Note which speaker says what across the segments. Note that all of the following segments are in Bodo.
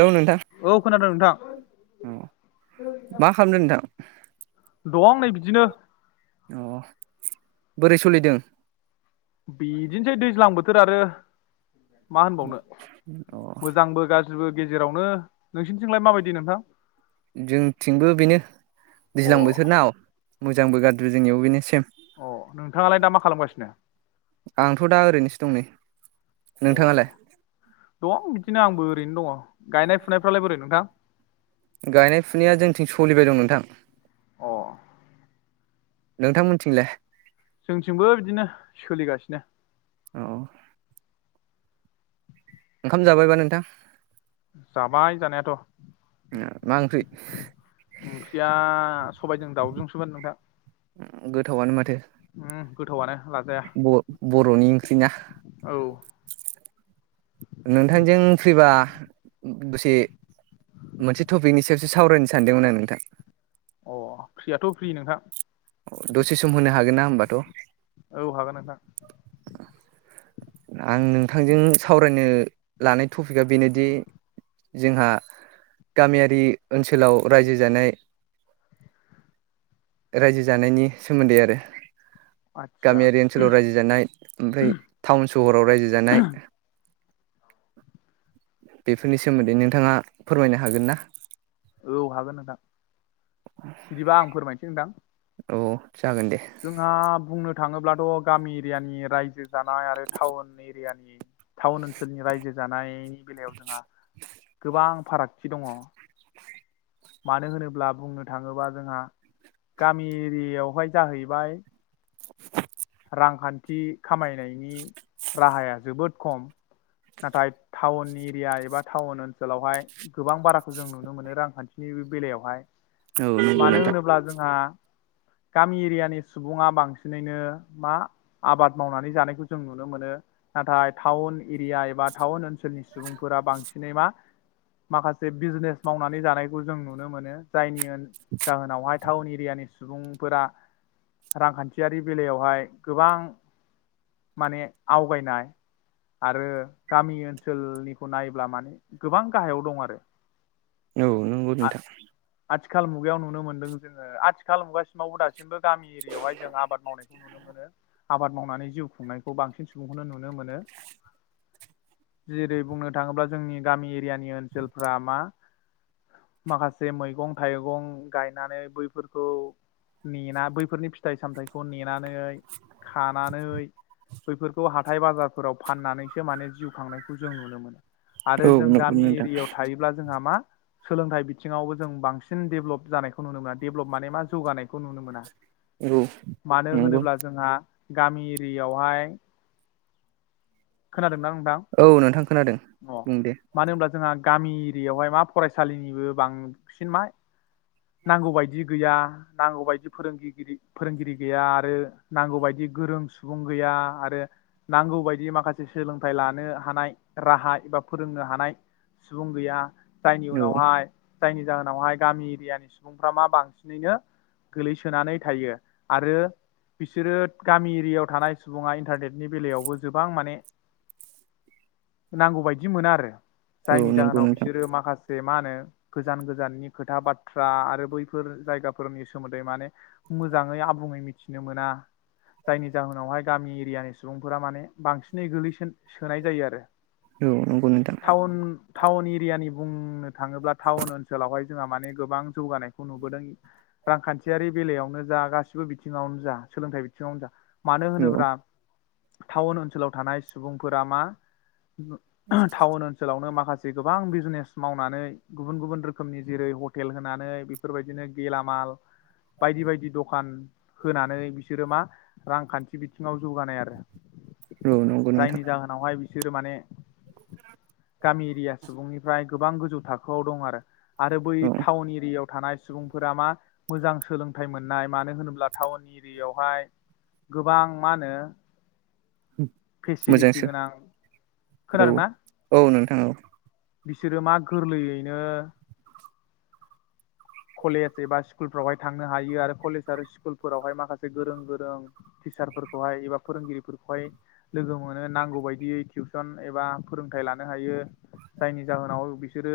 Speaker 1: औ नोंथां
Speaker 2: औ खोनादों नोंथां
Speaker 1: अ मा खालामदो नोंथां?
Speaker 2: दं नै बिदिनो
Speaker 1: [inaudible] अ बोरै सोलिदों
Speaker 2: बिदिनोसै दैज्लां बोथोर आरो मा होनबावनो
Speaker 1: अ
Speaker 2: मोजांबो गाज्रिबो गेज जेरावनो
Speaker 1: [inaudible] जोंथिंबो बेनो
Speaker 2: अ
Speaker 1: दैज्लां बोथोरना औ मोजांबो गादरि जोंनियावबो बिनो सेम
Speaker 2: अ नोंथाङालाय दा मा खालामगासिनो
Speaker 1: [inaudible] आंथ' दा ओरैनोसो दं नै
Speaker 2: अ
Speaker 1: नोंथाङालाय?
Speaker 2: दं आंबो बिदिनो दङ गायनाय फुनायफ्रालाय बोरै नोंथां
Speaker 1: [inaudible] गायनाय फुनाया जोंथिं सलि बाय दं नोंथां
Speaker 2: अ
Speaker 1: नोंथांमोनथिंलाय?
Speaker 2: जोंथिंबो बिदिनो सोलिगासिनो।
Speaker 1: अ ओंखाम जाबायबा नोंथां?
Speaker 2: जाबाय जानायाथ'
Speaker 1: मा ओंख्रि
Speaker 2: [inaudible] ओंख्रिया सबायजों दाउजोंसोमोन नोंथां।
Speaker 1: ओम गोथावानो माथो
Speaker 2: ओ गोथावआनो लाजाया
Speaker 1: बर बर'नि ओंख्रिना
Speaker 2: औ
Speaker 1: नोंथांजों फैबा दसे मोनसे टपिकनि सायावसो सावरायनो सानदोंमोन आं नोंथां
Speaker 2: अ फ्रियाथ' फ्रि नोंथां
Speaker 1: अ दसे सम होनो हागोन ना होमबाथ' [inaudible]
Speaker 2: औ हागोन नोंथां
Speaker 1: आं नोंथांजों सावरायनो नो लानो टपिकआ बेनोदि जोंहा गामियारि ओनसोलाव रायजो जानाय रायजो जानायनि सोमोन्दै आरो
Speaker 2: आदसा
Speaker 1: गामियारि ओनसोलाव रायजो जानाय ओमफ्राय टाउन सहराव रायजो जानाय। बेफोरनि सोमोन्दै नोंथाङा फोरमायनो हागोन ना?
Speaker 2: औ हागोन नोंथां बिदिबा आं फोरमायनोसै नोंथां।
Speaker 1: औ जागोन दे
Speaker 2: जोंहा बुंनो थाङोब्ला ' गामि एरियानि रायजो जानाय आरो टाउन एरियानि टाउन ओनसोलनि रायजो जानाय। बेलायाव जोंहा गोबां फारागथि दङ। मानो होनोब्ला बुंनो थाङोबा जोंहा गामि एरियाआवहाय। जाहैबाय कि खामायनायनि राहाया जोबोद खम नाथाय टाउन एरिया एबा टाउन ओनसोलावहाय गोबां बाराखौ जों नुनो मोनो रांखान्थिनि बे बेलायावहाय
Speaker 1: औ नंगौ
Speaker 2: मानो
Speaker 1: नोंथां
Speaker 2: होनोब्ला जोंहा गामि एरियानि सुबुङा बांसिनैनो मा आबाद मावनानै जानायखौ जों नुनो मोनो नाथाय टाउन एरिया एबा टाउन ओनसोलनि सुबुंफोरा बांसिनै मा माखासे बिजनेस मावनानै जानायखौ जों नुनो मोनो जायनि जाहोनावहाय टाउन एरियानि सुबुंफोरा रांखान्थियारि बेलायावहाय गोबां माने आवगायनाय आरो गामि ओनसोलनिखौ नायब्ला माने गोबां गाहायाव दं आरो
Speaker 1: औ नंगौ
Speaker 2: आ
Speaker 1: नोंथां
Speaker 2: आथिखाल मुगायाव नुनो मोनदों जोङो आथिखाल मुगासिमावबो दासिमबो गामि एरियावहाय जों आमावनायखौ नुनो मोनो आबाद मावनानै जिउ खुंनायखौ बांसिन सुबुंखौनो नुनो मोनो जेरै बुंनो थाङोब्ला जोंनि गामि एरियानि ओनसोलफ्रा मा माखासे मैगं थाइगं गायनानै बैफोरखौ नेना बैफोरनि फिथाइ सामथायखौ नेनानै खानानै बैफोरखौ हाथाय बाजारफोराव फाननानैसो माने जिउ खांनायखौ जों नुनो मोनो। आरो
Speaker 1: औ
Speaker 2: जों
Speaker 1: नंगौ
Speaker 2: गामि
Speaker 1: नोंथां
Speaker 2: एरियायाव थायोब्ला जोंहा मा सोलोंथाइ बिथिङावबो जों बांसिन डेभेलप जानायखौ नुनो मोना डेभलप माने मा जौगानायखौ नुनो मोना
Speaker 1: औ
Speaker 2: मानो
Speaker 1: नंगौ
Speaker 2: होनोब्ला जोंहा गामि एरि यावहाय। खोनादोंना आं
Speaker 1: औ नोंथां खोनादों बुं दे।
Speaker 2: मानो होनब्ला जोंहा गामि यावहाय मा फरायसालिनिबो बांसिन मा नांगौ बायदि गैया नांगौ बायदि फोरोंगिरि फोरोंगिरि ग गैया आरो नांगौ बायदि गोरों सुबुं गैया आरो नांगौ बायदि माखासे सोलोंथाइ लानो हानाय राहा एबा फोरोंनो हानाय सुबुं गैया। जायनि
Speaker 1: औ
Speaker 2: उनाव हाय जायनि जाहोनावहाय गामि एरियानि सुबुंफ्रा मा बांसिनैनो गोलैसोनानै थायो आरो बिसोरो गामि एरियायाव थानाय सुबुङा इन्टारनेटनि बेलायावबो गोबां माने नांगौ बायदि मोना आरो
Speaker 1: औ
Speaker 2: जायनि
Speaker 1: नंगौ
Speaker 2: जाहोनाव
Speaker 1: नोंथां
Speaker 2: बिसोरो माखासे मा होनो गोजान गोजाननि खोथा बाथ्रा आरो बैफोर जायगाफोरनि सोमोन्दै माने मोजाङै आबुङै मिथिनो मोना जायनि जाहोनावहाय गामि एरियानि सुबुंफोरा माने बांसिन नै गोलै सोन सोनाय जयो आरो
Speaker 1: औ नंगौ नोंथां
Speaker 2: टाउन टाउन एरियानि बुंनो थाङोब्ला टाउन ओनसोलावहाय जोंहा माने गोबां जौगानायखौ नुबोदों रांखान्थियारि बेलायावनो जा गासिबो बिथिङावनो जा सोलोंथाइ बिथिङावनो जा मानो
Speaker 1: औ
Speaker 2: होनोब्रा टाउन ओनसोलाव थानाय सुबुंफोरा मा टाउन ओनसोलावनो माखासे गोबां बिजनेस मावनानै गुबुन गुबुन रो खोमनि जेरै हटेल होनानै बेफोरबायदिनो गेलामाल बायदि बायदि दखान होनानै बिसोरो मा रांखान्थि बिथिङाव जौगानाय आरो
Speaker 1: औ नंगौ नोंथां
Speaker 2: जायनि जाहोनावहाय सिरो माने गामि एरिया सुबुंनि फ्राय गोबां गोजौ थाखोआव दं आरो आरो बै
Speaker 1: औ
Speaker 2: टाउन एरियाव थानाय सुबुंफोरा मा मोजां सोलोंथाइ मोननाय मानो होनोब्ला टाउन एरियावहाय गोबां मा होनो फेसिलिटि
Speaker 1: मोजांसो
Speaker 2: गोनां
Speaker 1: औ
Speaker 2: खोनादोंना
Speaker 1: औ नों औ
Speaker 2: बिसोरो मा गोरलैयैनो कलेज एबा स्कुलफोरावहाय थांनो हायो आरो कलेज आरो स्कुलफोरावहाय माखासे गोरों गोरों टिचारफोरखौहाय एबा फोरोंगिरिफोरखौहाय लोगो मोनो नांगौ बायदियै टिउसन एबा फोरोंथायाइ लानो हायो जायनि जाहोनाव बिसोरो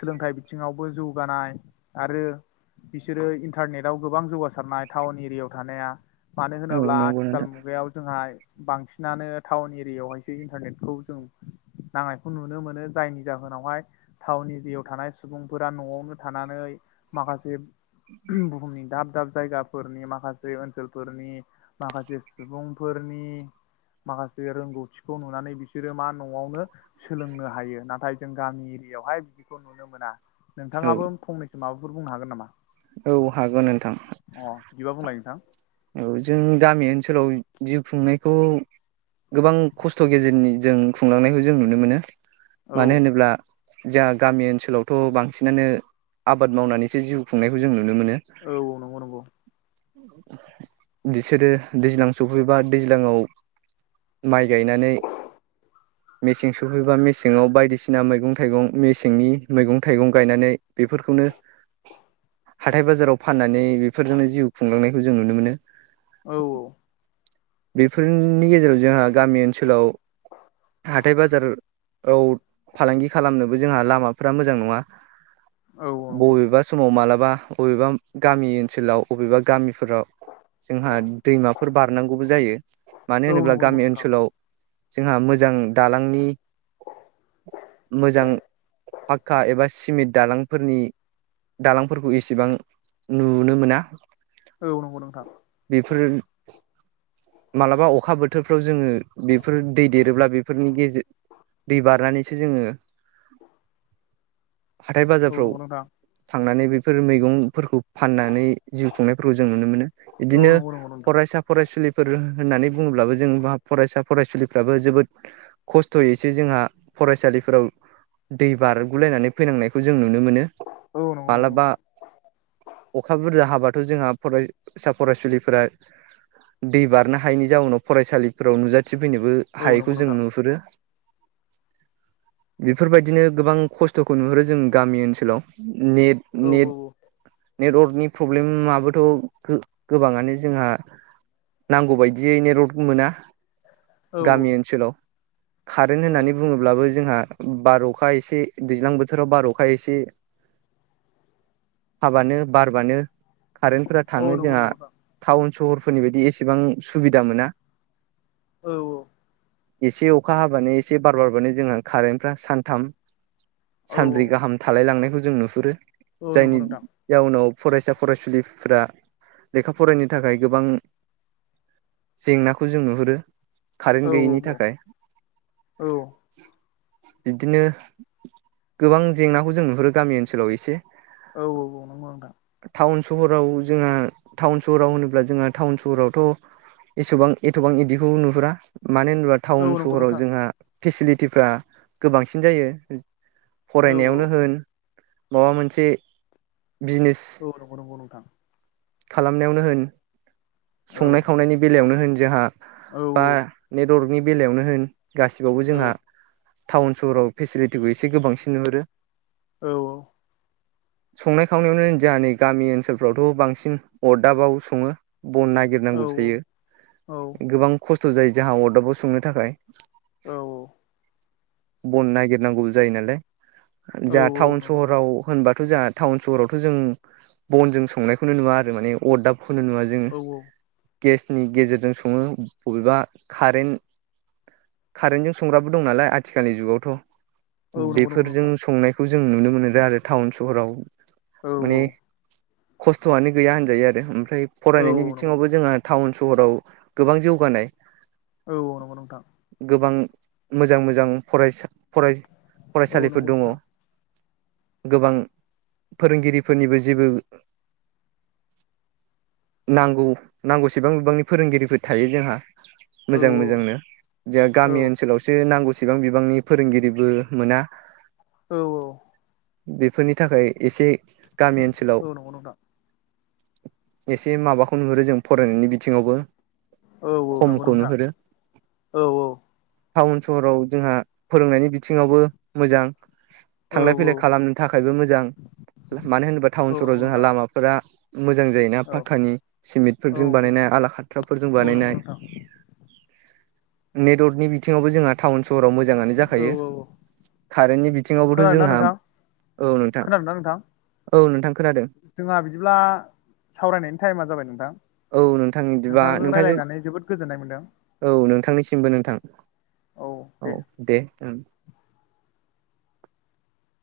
Speaker 2: सोलोंथाइ बिथिङावबो जौगानाय आरो बिसोरो इन्टारनेटाव गोबां जौगासारनाय टाउन एरियाायाव थानाया मानो
Speaker 1: औ
Speaker 2: होनोब्ला
Speaker 1: नंगौ
Speaker 2: आथिखाल
Speaker 1: नोंथां
Speaker 2: मुगायाव जोंहा बांसिनानो टाउन एरियायावहायसो इन्टारनेटखौ जों नांनायखौ नुनो मोनो जायनि जाहोनावहाय टाउन एरियायाव थानाय सुबुंफोरा न'आवनो थानानै माखासे बुहुमनि दाब-दाब जायगाफोरनि माखासे ओनसोलफोरनि माखासे सुबुंफोरनि माखासे रोंगौथिखौ नुनानै बिसोरो मा न'आवनो सोलोंनो हायो नाथाय जों गामि एरियायावहाय बिदिखौ नुनो मोना
Speaker 1: औ
Speaker 2: नोंथाङाबो फंनै माबाफोर बुंनो हागोन नामा?
Speaker 1: औ हागोन नोंथां।
Speaker 2: अ बिदिबा बुंलाय नोंथां।
Speaker 1: औ जों गामि ओनसोलाव जिउ खुंनायखौ गोबां खस्थ' गेजेरनि जों खुंलांनायखौ जों नुनो मोनो।
Speaker 2: औ
Speaker 1: मानो होनोब्ला जोंहा गामि ओनसोलावथ' बांसिनानो आबाद मावनानैसो जिउ खुंनायखौ जों नु नुनो मोनो।
Speaker 2: औ औ नंगौ नंगौ
Speaker 1: बिसोरो दैज्लां सफैबा दैज्लाङाव माइ गायनानै मेसें सफैबा मेसेङाव बायदिसिना मैगं थाइगं मेसेंनि मैगं थाइगं गायनानै बेफोरखौनो हाथाय बाजाराव फाननानै बेफोरजोंनो जिउ खुंलांनाय खौ जों नुनो मोनो।
Speaker 2: औ औ
Speaker 1: बेफोरनि गेजेराव जोंहा गामि ओनसोलाव हाथाय बाजाराव फालांगि खालामनोबो जोंहा लामाफ्रा मोजां नङा।
Speaker 2: औ औ नंगौ
Speaker 1: बबेबा समाव मालाबा अ'बेबा गामि ओनसोलाव अ'बेबा गामि फोराव जोंहा दैमाफोर बारनांगौबो जायो। मानो
Speaker 2: औ
Speaker 1: होनोब्ला
Speaker 2: नंगौ नंगौ
Speaker 1: गामि
Speaker 2: नोंथां
Speaker 1: ओनसोलाव जोंहा मोजां दालांनि मोजां पाक्का एबा सिमेन्ट दालांफोरनि दालांफोरखौ एसेबां नुनो मोना।
Speaker 2: औ नंगौ नोंथां।
Speaker 1: बेफोर मालाबा अ'खा बोथोरफ्राव जोङो बेफोर दै देरोब्ला बेफोरनि गेजेर दै बारनानैसो जोङो हाथाय
Speaker 2: औ
Speaker 1: बाजारफ्राव
Speaker 2: नंगौ नोंथां
Speaker 1: थांनानै बे फोर' मैगंफोरखौ फाननानै जि फोरखौ जों नुनो मोनो
Speaker 2: औ
Speaker 1: बिदिनो
Speaker 2: नंगौ नंगौ नोंथां
Speaker 1: फरायसा फरायसुलिफोर होननानै बुङोब्लाबो जों बा फरायसा फरायसुलिफ्राबो जोबोद खस्थ'यैसो जोंहा फरायसालिफोराव दै बारगुलायनानै फैनांनायखौ जों नु नुनो मोनो
Speaker 2: औ नंगौ नंगौ
Speaker 1: मालाबा
Speaker 2: नोंथां
Speaker 1: अ'खा बुरजा हाबा जोंहा फरायसा फरायसुलिफोरा दै बारनो हायैनि जाउनाव फरायसालिफोराव नुजा थिफैनोबो
Speaker 2: औ
Speaker 1: हायैखौ
Speaker 2: नंगौ
Speaker 1: जों
Speaker 2: नोंथां
Speaker 1: नुहुरो बेफोरबायदिनो गोबां खस्थ' थखौ नुहरो जों गामि ओनसो हेल'। नेट
Speaker 2: औ
Speaker 1: नेट नेटवार्कनि प्रब्लेम माबो थ' गो-गोबाङानो जोंहा नांगौबायदियै नेटवर्क मोना।
Speaker 2: औ
Speaker 1: गामि ओनसोलाव कारेन्ट
Speaker 2: औ
Speaker 1: होननानै बुङोब्लाबो जोंहा बार अखा एसे दैज्लां बोथोराव बार अखा एसे हाबानो बारबानो कारेन्ट फोर
Speaker 2: औ
Speaker 1: थाङो
Speaker 2: नंगौ
Speaker 1: जोंहा
Speaker 2: नंगौ नोंथां
Speaker 1: टाउन सहर फोरनि बायदि एसेबां सुबिदा मोना।
Speaker 2: औ औ
Speaker 1: एसे अखा हाबानो एसे बार बारबानो जोंहा कारेन्टफ्रा सानथाम
Speaker 2: औ औ
Speaker 1: सानब्रै गाहाम थालाय लांनायखौ जों नुहुरो।
Speaker 2: औ नंगौ
Speaker 1: जायनि
Speaker 2: नोंथां
Speaker 1: जाउनाव फरायसा फरायसुलि फोरा लेखा फरायनो थाखाय गोबां जेंनाखौ जों नुहुरो। कारेन्ट
Speaker 2: औ
Speaker 1: गैयैनि
Speaker 2: औ
Speaker 1: थाखाय।
Speaker 2: औ
Speaker 1: बिदिनो गोबां जेंनाखौ जों नुहुरो गामि ओनसोलाव एसे
Speaker 2: औ औ औ नंगौ नोंथां।
Speaker 1: टाउन सहराव जोंहा टाउन सहराव होनोब्ला जोंहा टाउन सहरावथ' एसेबां एथ'बां इदिखौ नुहुरा। मानो होनोबा
Speaker 2: औ
Speaker 1: टाउन
Speaker 2: नंगौ
Speaker 1: सहराव
Speaker 2: नोंथां
Speaker 1: जोंहा फेसिलिटिफ्रा गोबांसिन जायो।
Speaker 2: औ औ
Speaker 1: फरायनायावनो होन। माबा मोनसे बिजनेस
Speaker 2: औ नंगौ नंगौ नोंथां।
Speaker 1: खालामनायावनो होन
Speaker 2: औ
Speaker 1: संनाय खावनायनि बेलायावनो होन। जाहा
Speaker 2: औ
Speaker 1: बा नेदर्कनि बेलायावनो होन। गासिबावबो
Speaker 2: औ
Speaker 1: जोंहा टाउन सहराव फेसिलिटिखौ एसे गोबांसिन नुहुरो।
Speaker 2: औ औ
Speaker 1: संनाय खावनायावनो जोंहा नै गामि ओनसोल फोरावथ' बांसिन अरदाबाव सङो। बन
Speaker 2: औ
Speaker 1: नागिरनांगौ जायो गोबां खस थ' जायो जोंहा अदाबाव संनो थाखाय।
Speaker 2: औ औ
Speaker 1: बन नागिरनांगौबो जायो नालाय। जा टाउन
Speaker 2: नंगौ नंगौ
Speaker 1: सहराव होनबा थ' जोंहा टाउन सहराव थ' जों बनजों स संनायखौनो नुवा आरो माने अरदाब खनो नुवा जों।
Speaker 2: औ
Speaker 1: गेसनि गेजेरजों सङो बबेबा कारेन्ट कारेन्टजों संग्राबो दं नालाय आथिखालनि
Speaker 2: औ
Speaker 1: जुगावथ'।
Speaker 2: नंगौ नंगौ
Speaker 1: बेफोरजों
Speaker 2: नोंथां
Speaker 1: संनाय खौ जों नुनो मोनोदों आरो टाउन सहराव
Speaker 2: औ औ
Speaker 1: माने
Speaker 2: औ
Speaker 1: खस्थ'आनो गैया होनजायो आरो उम फ्राय
Speaker 2: औ
Speaker 1: फरायनायनि
Speaker 2: नंगौ
Speaker 1: बिथिङाव
Speaker 2: नोंथां औ
Speaker 1: जोंहा टाउन स सहराव गोबां जौगानाय
Speaker 2: औ औ नंगौ नोंथां
Speaker 1: गोबां मोजां मोजां फरायसा फराय
Speaker 2: औ
Speaker 1: फरायसालिफोर
Speaker 2: नंगौ
Speaker 1: दङ।
Speaker 2: नोंथां
Speaker 1: गोबां फोरोंगिरिफोरनिबो जेबो नांगौ नांगौसेबां बिबांनि फोरोंगिरिफोर थायो जोंहा
Speaker 2: औ
Speaker 1: मोजां मोजांनो जों
Speaker 2: औ
Speaker 1: गामि ओनसोलावसो नांगौसै बेसेबां बिबांनि फोरोंगिरिबो मोना
Speaker 2: औ औ
Speaker 1: बेफोरनि थाखाय एसे गामि
Speaker 2: औ
Speaker 1: ओनसोलाव
Speaker 2: नंगौ नोंथां
Speaker 1: एसे माबाखौ नुहुरो जों फरायनायनि बिथिङावबो
Speaker 2: औ औ नंगौ
Speaker 1: खमखौ
Speaker 2: नोंथां
Speaker 1: नुहुरो
Speaker 2: औ औ
Speaker 1: टाउन सहराव जोंहा फोरोंनायनि बिथिङावबो मोजां।
Speaker 2: औ
Speaker 1: थांलाय फैलाय खालामनो थाखायबो मोजां मानो होनोबा टाउन
Speaker 2: औ
Speaker 1: स फोराव
Speaker 2: नंगौ
Speaker 1: जोंहा
Speaker 2: नोंथां
Speaker 1: लामाफोरा मोजां जायोना
Speaker 2: औ
Speaker 1: पाखानि
Speaker 2: औ
Speaker 1: सिमेन्टफोरजों
Speaker 2: औ
Speaker 1: बानायनाय आला खाथ्राफोरजों
Speaker 2: औ नंगौ
Speaker 1: बानायनाय
Speaker 2: नोंथां
Speaker 1: नेटवर्कनि बिथिङाव जोंहा टाउन स हराव मोजाङानो
Speaker 2: औ
Speaker 1: जाखायो
Speaker 2: औ औ
Speaker 1: कारेन्टनि बिथिङावबोथ'
Speaker 2: खोनादोंना
Speaker 1: जोंहा
Speaker 2: नोंथां
Speaker 1: औ नोंथां
Speaker 2: खोनादोंना नोंथां
Speaker 1: औ नोंथां खोनादों
Speaker 2: जोंहा बिदिब्ला सावरायनायनि टाइमा जाबाय नोंथां
Speaker 1: औ नोंथां बिदिबा
Speaker 2: नोंथांजों रायलायनानै जोबोद गोजोननाय मोनदों।
Speaker 1: थांनिसिमबो नोंथां औ दे ओं